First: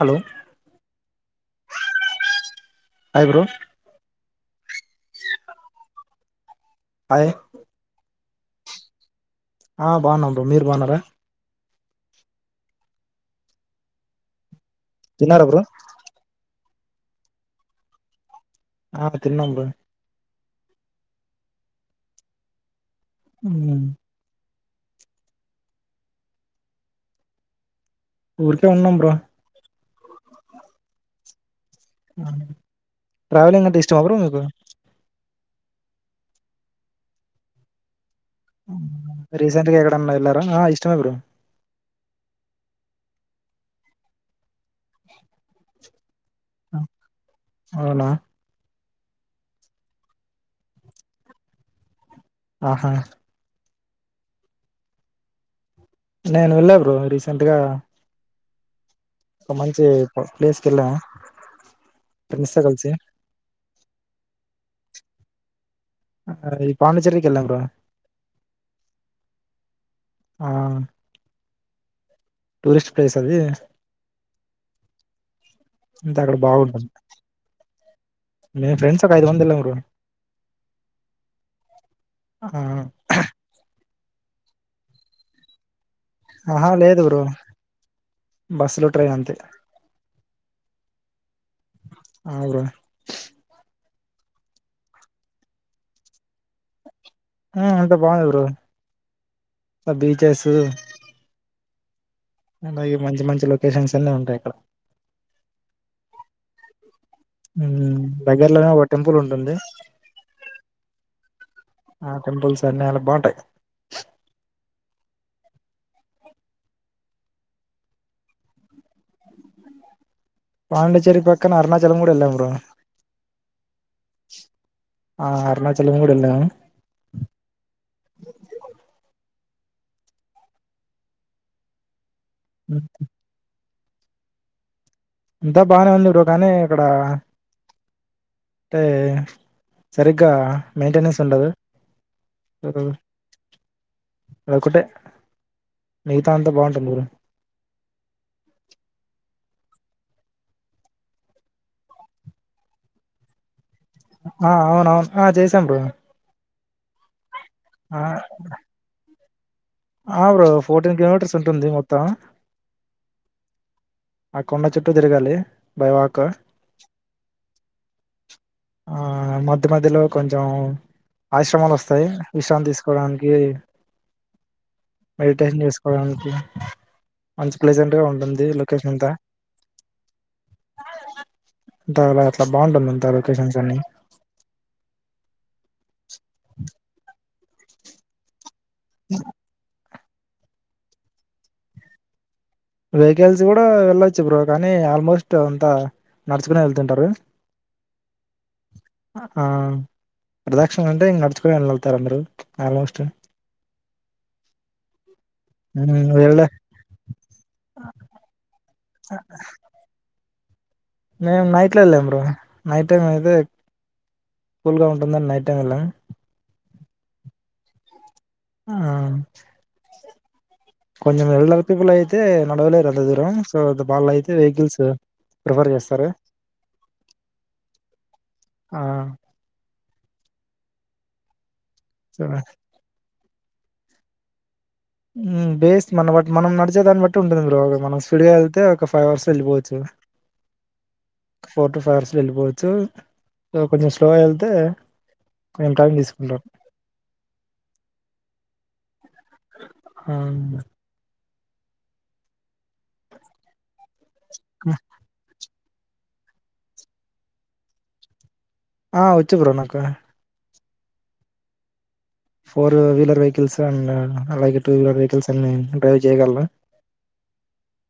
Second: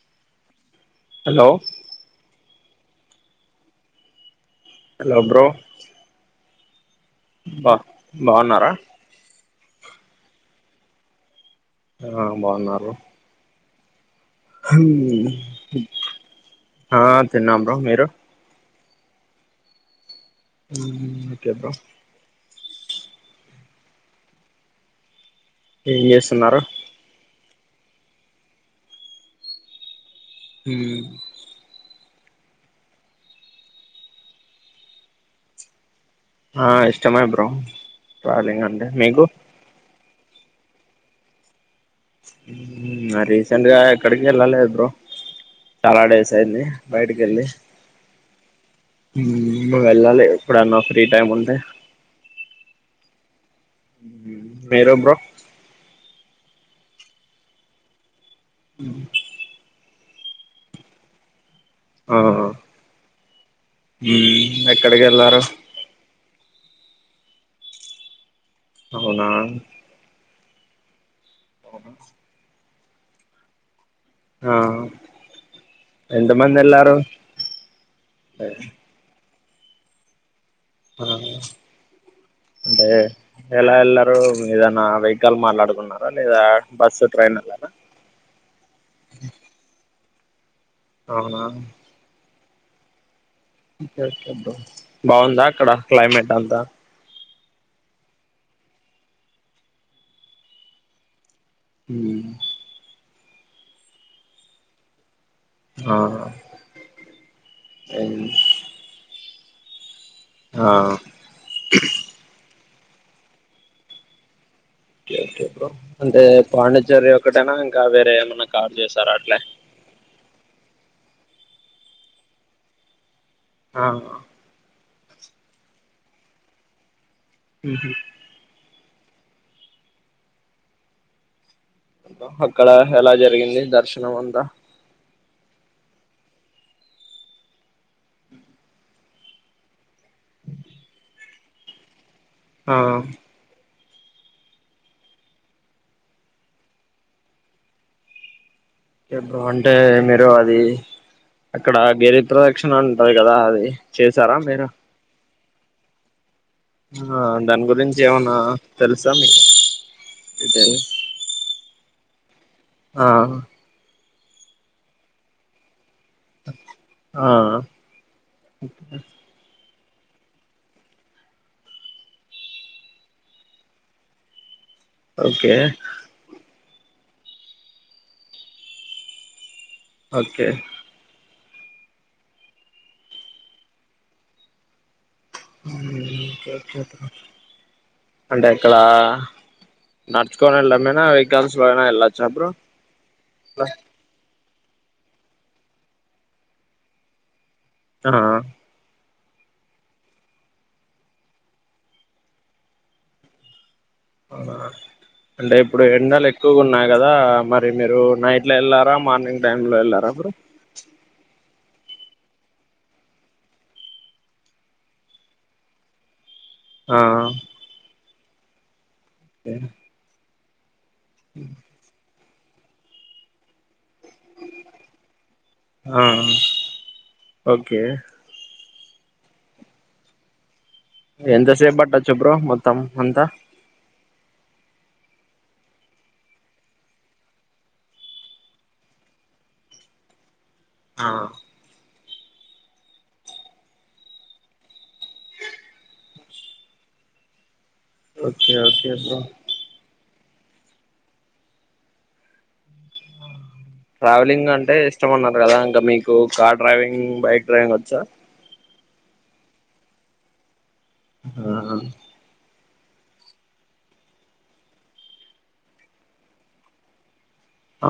Hello. Hello. Hi bro. Hello bro. Hi. బావున్నారా. ఆ బాగున్నాం బ్రో. మీరు బాగున్నారా? ఆ బావున్నారు. హామ్. తిన్నారా బ్రో ఆ తిన్నాం బ్రో. మీరు ఆ తిన్నాం బ్రో. హామ్ ఓకే బ్రో. ఉమ్. ఏం చేస్తున్నారు? ఊరికే ఉన్నాం. బ్రో. ఉమ్. ట్రావెలింగ్ అంటే ఇష్టమా బ్రో. మీకు ఆ ఇష్టమే బ్రో. ట్రావెలింగ్ హమ్ అంటే మీకు రీసెంట్ గా ఎక్కడనా వెళ్లార్. ఆఆ ఇష్టమే బ్రో. ఆ రీసెంట్ గా ఎక్కడికి ఎల్లలేదు బ్రో. చాలా డేస్ స్ య్యింది. బయిటికి వెళ్లి. అవునా ఉమ్ వెళ్ళాలె. ఎప్పుడన్న ఫ్రీ టైమ్ ఉంటే. ఆహా. మీరు బ్రో. నేను వెళ్ళ బ్రో. రీసెంట్ గా ఒ మంచి ప ప్లేస్ కెల్లా. ఫ్రెండ్స్ తో కలిసి. ఉమ్ ఎక్కడికి ఎల్లారు. అది పాండిచ్చేరి కి వెళ్ళాం బ్రో. అవునా. ఆ. టూరిస్ట్ ప్లేస్ అది. ఆ అంతే ఎంత అక్కడ మంది బాగుంటుంది ఎల్లారు మూడు ఆ ఆ అంటే ఎలా ఎల్లా బ్రో ఏదన్నా వెహికల్ మాట్లాడుకున్నా ఆహా లేదు బ్రో బస్సులు ట్రైన్ అంతే అవునా అవును బ్రో బావుందా అక్కడ క్లైమేట్ అంతా ఆ అంతా బావుంది బ్రో ఆ బీచెస్సు హ్మ్ అలాగే మంచి మంచి లొకేషన్స్ అన్ని ఉంటాయి అక్కడ ఆ హ్మ్ ఏం- దగ్గరలోనే ఒక టెంపుల్ ఉంటుంది ఆ దాన్ని అలా బావుంటాయి. ఒకే ఒకే బ్రో అంటే పాండిచ్చేరి ఒక్కటేనా ఇంకా వేరే ఏమన్నా కా జేసార్ అట్లే పాండిచ్చేరి పక్కన అరుణాచలం కూడా వెళ్ళాం బ్రో ఆ ఆ అరుణాచలం కూడ వెళ్ళాము. ఊహూ అక్కడ ఉమ్, ఎలా జరిగింది దర్శ ఎలవంద ఇంతా బానే ఉంది బ్రో కానీ అక్కడ అంటే సరిగ్గా మెయింటెనెన్స్ ఉండదు. ఆ అదొక్కటే మిగతా అంతా బావుంటుంది ఊరు ఎప్పుడు అంటే మీరు అది అక్కడ గిరి ప్రదక్షిణ ఉంటది కదా అది చేసారా ఆ మీరు అవునవును ఆ చేసాం త్తం బ్రో ఆ దాని ఆ గురించి ఏమన్నా తెలుసా [unintelligible] ఆ బ్రో డీటెయిల్ ఫోర్టీన్ కిలోమీటర్స్ ఉంటుంది. మొ త ఆ ఆ కొండ చుట్టూ తిరగాలి. బై వాక్ ఆ ఆ [inaudible] మధ్య మధ్యలో కొంచెం ఆశ్రమాలు వస్తాయి విశ్రాంతి తీసుకోడానికి ఓకే మెడిటేషన్ చేసుకోవడానికి మంచి ప్లెజెంట్ గా ఉంటుంది లొకేషన్ అంతా ఓకే తర్వా అట్లా బాగుంటుంద తర్వా కేషన్స్ అన్ని [inaudible] అంటాయ్ క్కలా నడుచుకొని ఏళ్ళమేన వెహికల్స్ పైన వెళ్ళచ్చా బ్రో వెహికల్స్ కూడా వెళ్ళొచ్చు బ్రో గాన్ అన్ని ఆల్మోస్ట్ అంత నడుచుకుని వెళ్తుంటారు ఆ ఆ ప్రదక్షిణ అంటే ఇంగ్ నడుచుకొని వెళ్ళ వెళ్తారు అందరూ ఆల్మోస్ట్ ఆవునా అంటే ఇప్పుడు ఉమ్, ఎండలు వెళ్ళ ఎక్కువగా ఉన్నాయి కదా మరి మీరు నైట్ లో వెళ్లారా మార్నింగ్ టైమ్ లో వెళ్ళారా బ్రో మేము నైట్లో వెళ్ళాం బ్రో నైట్ టైం అయితే కూల్గా ఉంటుందండి నైట్ టైం వెళ్ళాం ఆ ఆ దేనా కొంచెం [unintelligible] అయితుంది తే నడవలేరు అంతా దూరం సో దుప్ వాళ్ళయితే వెహికల్స్ ప్రిఫర్ ఆ చేస్తారు ఓకే ఆ ఎంతసే బట్ అ సో చెబ్ర మొత్తం అంతా మ్మ్ బేస్ మన బట్ మనం నడిచే దాన్ని బట్టి ఉంటుంది బ్రో మనం స్పీడ్గా వెళ్తే ఒక ఫైవ్ అవర్స్ లో వెళ్ళిపోవచ్చు ఆ ఫోర్ టు ఫర్స్ వెళ్ళిపోవచ్చు స కొంచెం స్లోగా వెళ్తే కొంచెం టైం తీసుకుంటాం ఓకే ఓకే బ్రో ఆవును ట్రావెలింగ్ అంటే ఇష్టమన్నారు కదా ఇంకా మీకు కార్ డ్రైవింగ్ బైక్ డ్రైవింగ్ వచ్చా ఆ వచ్చు బ్రో నాకు ఆ ఫోర్ వీలర్ వెహికల్స్ అండ్ అలాగే టూ వీలర్ వెహికల్స్ అన్ని డ్రైవ్ చేయ్యగలరా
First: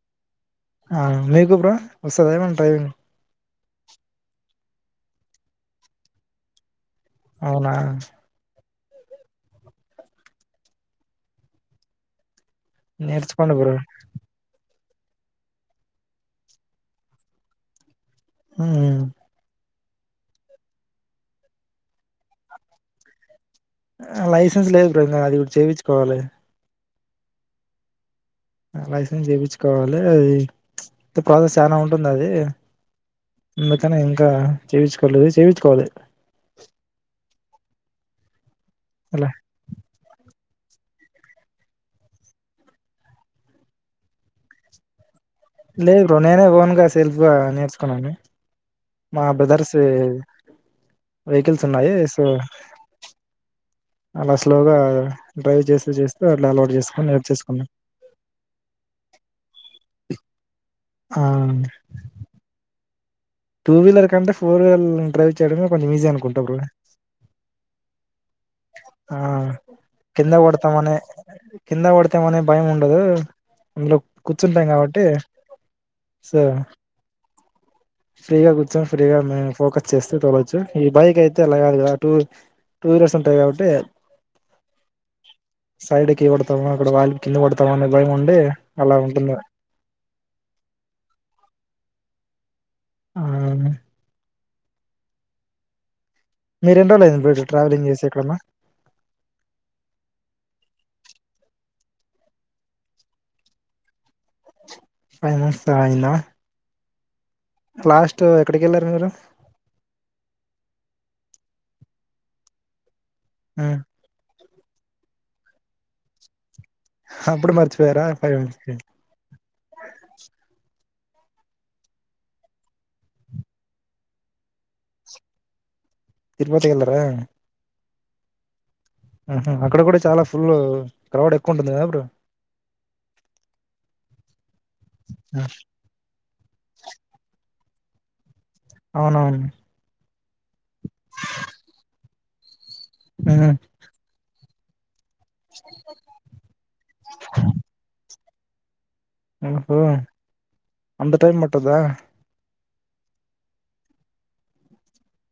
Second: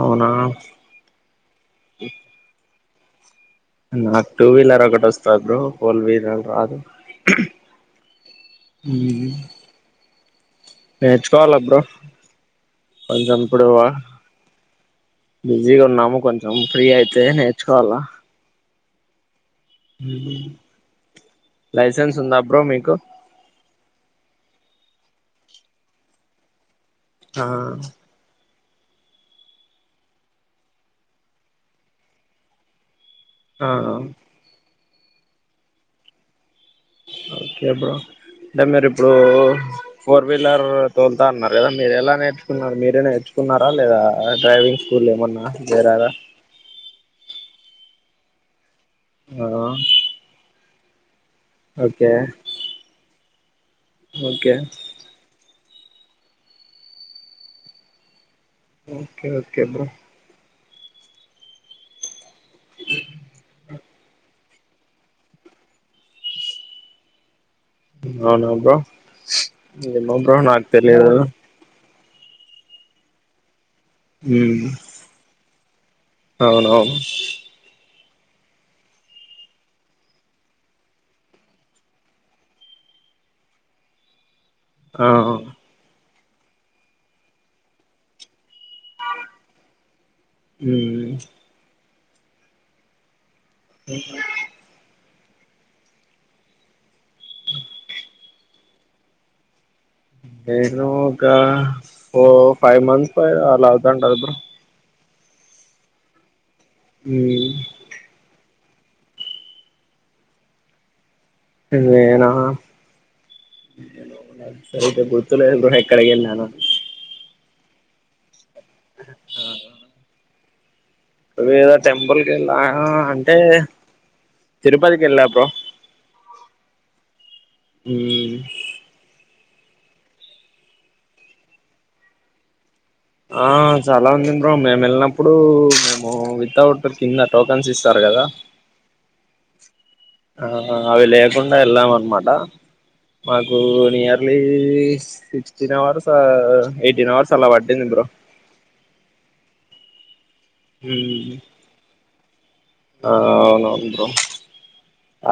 అవునా ఆ మీకు బ్రో వస్తాదా ఏమన్నా డ్రైవింగ్ నాక్ టూ వీలర్ ఒకటి వస్త బ్రో ఫోర్ వీలర్ రాదు అవునా హుహ్మ్ నేర్చుకోవాల బ్రో కొంచెం నేర్చుకోండి బ్రో ఇప్పుడువా బిజీగా ఉన్నము కొంచెం ఫ్రీ అయితే నేర్చుకోవాల్ల హుహ్మ్ లైసెన్స్ ఉందా బ్రో మీకు ఆ లైసెన్స్ లేదు బ్రో ఇంగా అది చేపించుకోవాలి ఆ లైసెన్స్ చేపించుకోవాలి. అది ప్రాసెస్ చాలా ఉంటుంది. అది ఆ అందుకనే ఇంకా చేవించుకోలేదు చేవించుకోవాలి ఒకే బ్రో అంటే మీరిప్పుడు అలా ఫోర్ వీలర్ తోలుతా అన్నారు కదా మీరు ఎలా నేర్చుకున్నారు, మీరే నేర్చుకున్నారా. లేదా డ్రైవింగ్ స్కూల్ ఏమన్నా లేదు చేరారా బ్రో నేనే ఓన్ గా ఏస్ తేల్ఫ్ గా నేర్చుకున్నాను మా ఆ బ్రదర్స్ యే వెహికల్స్ ఉన్నాయి ఓకే సో అలా ఓకే స్లోగా డ్రైవ్ చేస్ చేస్తే అట్లా అలవాటు చేసుకోని నేర్చేసుకున్న ఓకే ఓకే బ్రో ఆ టూ వీల్లర్ కంటే ఫోర్ వీల్ డ్రైవ్ చేయడమే కొంచెం ఈజీ అనుకుంటా. బ్రో అవునా బ్రో ఆ ఏమో బ్రో నాకు తెలియదు తాం అనే భయం ఉండదు. అందులో ఉమ్ కూర్చుంటాం కాబట్టి సో అవునవును ఫ్రీగా కూర్చొని ఫ్రీగా మే ఫోకస్ చేస్తూ తోలచ్చు. ఈ బైక్ అయితే అలా గాదు కదా టూ టూ వీలర్స్ ఉంటాయి కాబట్టి. ఆ ఓ సైడుకి పడతాము అక్కడ వాళ్ళు కింద పడతామ అనే భయం ఉండి అలా ఉంటుంది. ఉహ్మ్ ఆ మీరెన్ని డ్రోలైతంది బ్రో ఇట్లా ట్రావెలింగ్ చేసి ఎక్కడన్న నేను ఒక ఫో ఫైవ్ మంత్స్ పై అలా అవుతా ఉంటది. బో ఫైవ్ మంత్స్ అయిందా హుమ్మ్ ఎక్కడికెళ్లారు మీరు నేనా మ్ సరిగ్గా గుర్తుకు లేదు బ్రో ఎక్కడికి వెల్లినానో అప్పుడు మర్చపోయరా ఫైవ్స్ ఆ వివిద టెంపుల్కి వెళ్ళా అంటే తిరుపతికి వెళ్ళా బ్రో తిరుపతికి వెళ్ళార హ్ ఆహ అక్కడ కూడా చాలా ఫుల్ క్రౌడ్ ఎక్కువ ఉంటుంది కదా బ్రో ఆ చాలా ఉంది బ్రో మేము వెళ్ళినప్పుడు మేము వితౌట్ కిందటో కెన్స్ ఇస్తారు కదా అవునవును ఆ అవి లేకుండా వెళ్ళాం అనమాట ఉమ్. మకు ని అీ [unintelligible] సిక్స్టీన్ హవర్స్ ఎయిటీన్ హవర్స్ అలా పట్టింది బ్రో ఆహో అంత టైం మ్మ్ పట్టుద్దా ఆ అవునవును బ్రో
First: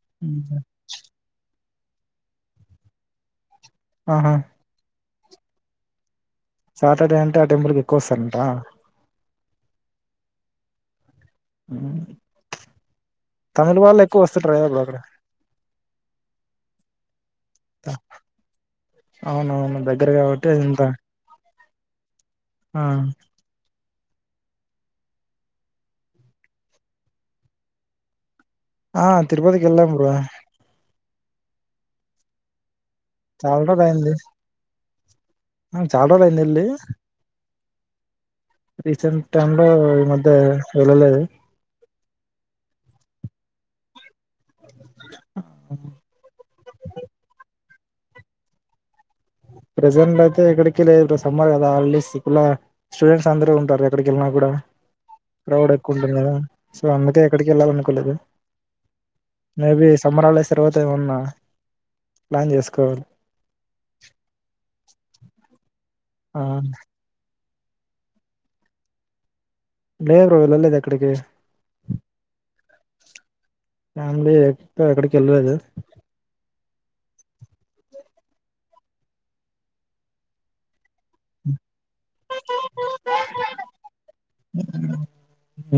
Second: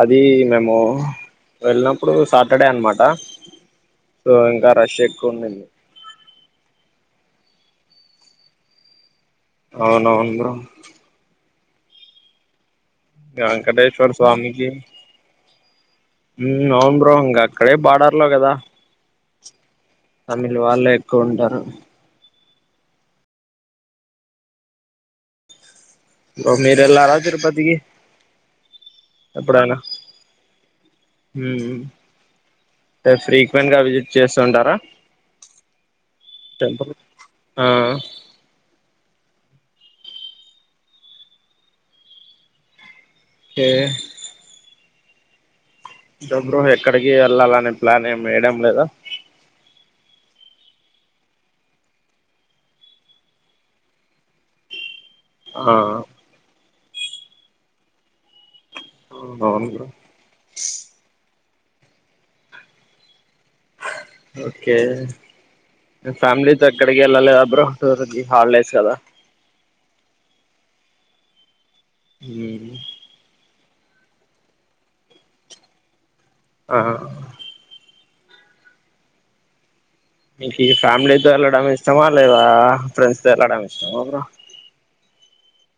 అది ఉమ్. మేము వెళ్ళినప్పుడు సాటర్డే అనమాట సో ఆహా ఇంకా రష్ ఎ కొన్నిది సాటర్డే అంటే ఆ టెంపుల్కి ఎక్కువ వస్తారంట అవునవును బ్రో ఉ వెంకటేశ్వర స్వామికి అవును ప్రహంగా [unintelligible] అక్కడే బార్డర్ లో కదా అవునవును దగ్గర కాబట్టి తమిళ ఇంత వాళ్ళు ఎక్కువ ఉంటారు ఆ బ్రో మీర ఎలా తిరుపతికి ఆ తిరుపతికి వెళ్లాం బ్రో హ్ అంటే చాలా ఫ్రీక్వెంట్ గా రోజులు అయింది విజిట్ చేస్తు ఉంటారా ఆ, చాలా రోజులు అయింది వెళ్ళి టెంపుల్ ఆ రీసెంట్ టైమ్ లో ఈ మధ్య వెళ్ళలేదు కె బ్రో బ్రో ఎక్కడికి వెళ్ళాలనే ప్లాన్ ఏమి వేయడం లేదా ప్రసెంటైతె ఎక్కడికి లేదు ఇప్పు సమ్మర్ కదా ఆల్రెడి స్టూడెంట్స్ అందర ఉంటారు ఎక్కడికెళ్ళిన కూడా ప్రౌడ్ ఆ ఎక్కువ ఉంటుంది గద సో అందుకే ఎక్కడికి వెళ్లాలనుకోలేదు అవును మే బ్రో బి సమ్మర్ హాలిడేస్ తర్వాత ఏమన్నా ప్లాన్ చేసుకోవాలి ఓకే ఆ ఫ్యామిలీతో ఎక్కడికి వెళలేదా అబ్రో తోరుది హాలిడేస్ కదా లేదు బ్రో ఎల్లలేదు ఎక్కడికి మ్మ్ ఫ్యామిలీ ఇప్ప ఎక్కడికి వెళ్ళలేదు ఆ మీకే ఫ్యామిలీతో వెళ్లడమా ఇష్టమా ఫ్రెండ్స్ తో వెళ్లడం ఇష్టమా బ్రో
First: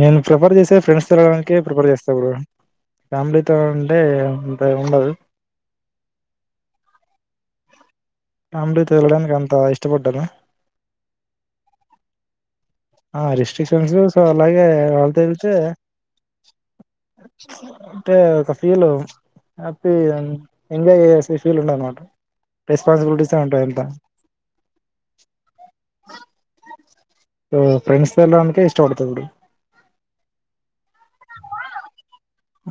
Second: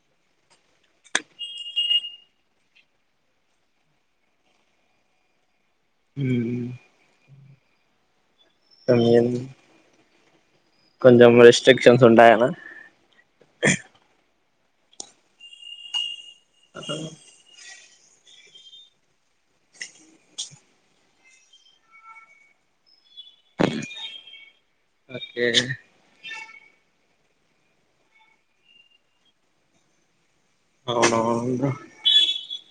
నేను ప్రిఫర్ చేసే ఫ్రెండ్స్ తో ఎలాడానికే ప్రిఫర్ చేస్తా బ్రో ఫ్యామిలీతో అంటే అంత ఉండదు మ్మ్ ఫ్యామిలీతో వెళ్లడానికి అంత ఇష్టపడను కొంచెం రిస్ట్రిక్షన్స్ ఉంటాయన్న ఆ రిస్ట్రిక్షన్స్ సో అలాగే వాళ్లతో ఎల్తే అంటే ఒక ఫీల్ హ్యాపీ ఎంజాయ్ చేస ఫీల్ ఉండ అన్నమాట రెస్పాన్సిబిలిటీ టీసే ఉంటాయి అంత ఓకే సో ఫ్రెండ్స్ ఎలాడానికే ఇష్టపడతదిడి అవునవునుంరా ఆ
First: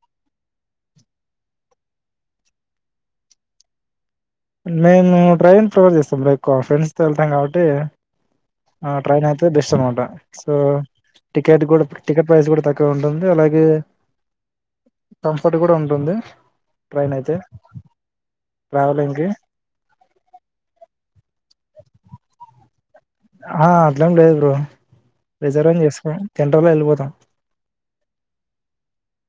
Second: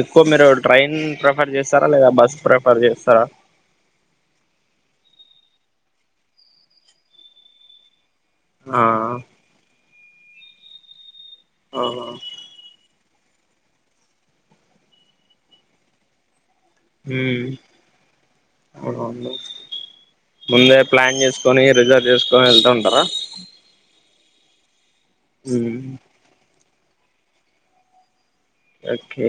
ఎక్కువ మీరు ట్రైన్ ప్రిఫర్ చేస్తారా లేదా బస్ ప్రిఫర్ చేస్తారా నేను ట్రైన్ ప్రిఫర్ చేస్తా బ్రో ఫ్రెండ్స్ తో వెళ్తాం కాబట్టి ఆ ట్రైన్ అయితే బెస్ట్ అనమాట సో టికెట్ ఆ కూడా టికెట్ ప్రైస్ కూడా తక్కువ ఉంది ఉంటుంది అలాగే కంఫర్ట్ కూడా ఉంటుంది ట్రైన్ అయితే మ్మ్ ట్రావెలింగ్ కి అవునవును ముందే ప్లాన్ చేసుకొని రిజర్వ్ చేసుకొని వెళ్తా ఉంటారా ఆ అట్లెం లేదు బ్రో రిజర్వం మ్మ్ ఏం చేసుకో ఎల్లిపోతాం ఓకే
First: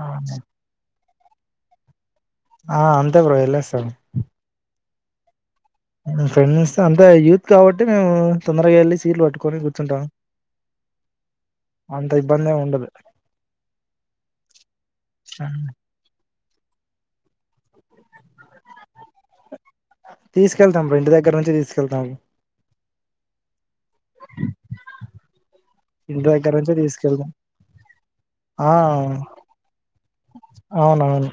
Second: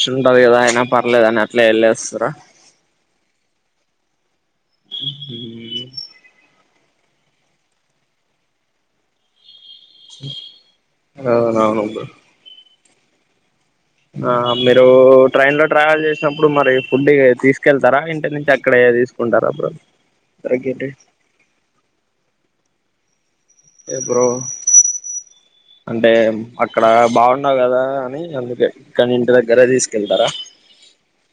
ఆ ఉంటది కదా అయినా పర్లేదు అని అట్లే ఎల్లేస్తాం ఆ అంతే బ్రో ఎల్లెస్తాారు [inaudible] ఫ్రెండ్స్ అంత యూత్ కాబట్టి మేము తొందరగా వెళ్ళ సీట్లూ పట్టుకోని అవునవును బ్రో అంత ఇబ్బంది ఏమి ఉండదు ఆ మీరు ట్రైన్ లో ట్రావెల్ చేసి అప్పుడు మరి ఫుడ్ తీసుకెళ్తారా ఇంటి నుంచి అక్కడే తీసుకుంటారా బ్రో తీసుకెళ్తాం తగ్గిటి ర ఇంటి దగ్గర నుంచి తీసుకెళ్తాము ఎ బ్రో అంటే ఇంటి దగ్గర నుంచి అక్కడ తీసుకెళ్తాం బాగుండవు కదా అని అందుకే ఆ ఇక్కన్నే ఇంటి దగ్గరే తీసుకెళ్తారా అవునవును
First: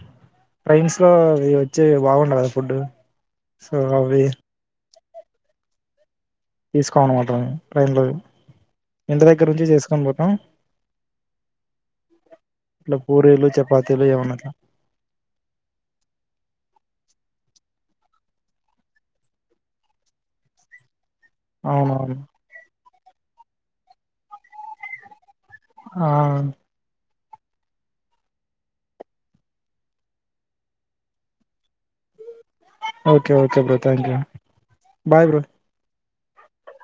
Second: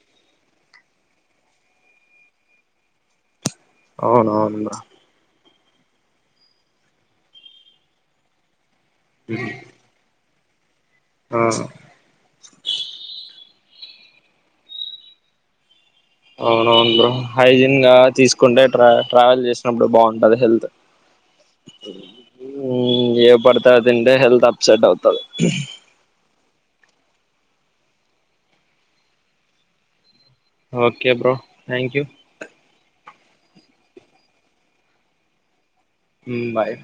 ట్రైన్స్ లో ఇ వచ్చి బాగుండ కదా ఫుడ్ సో అవి అవునవును బ్రో తీసుకో మనమాట ట్రైన్లో వి ఇంటి దగ్గర నుంచి చేసుకోని పోతాం ఆ ఇల పూరీలు చపాతీలు ఏవన్నట్ల అవునవును బ్రో హైజీన్ గా తీసుకుంటే ట్రా ట్రావెల్ చేసినప్పుడు బాగుంటది హెల్త్ అవునవును హుమ్మ్ ఏవి పడితే అవి తింటే హెల్త్ అప్సెట్ అవుతది ఆ okay bro thank you okay okay bro thank you bye bro hmm bye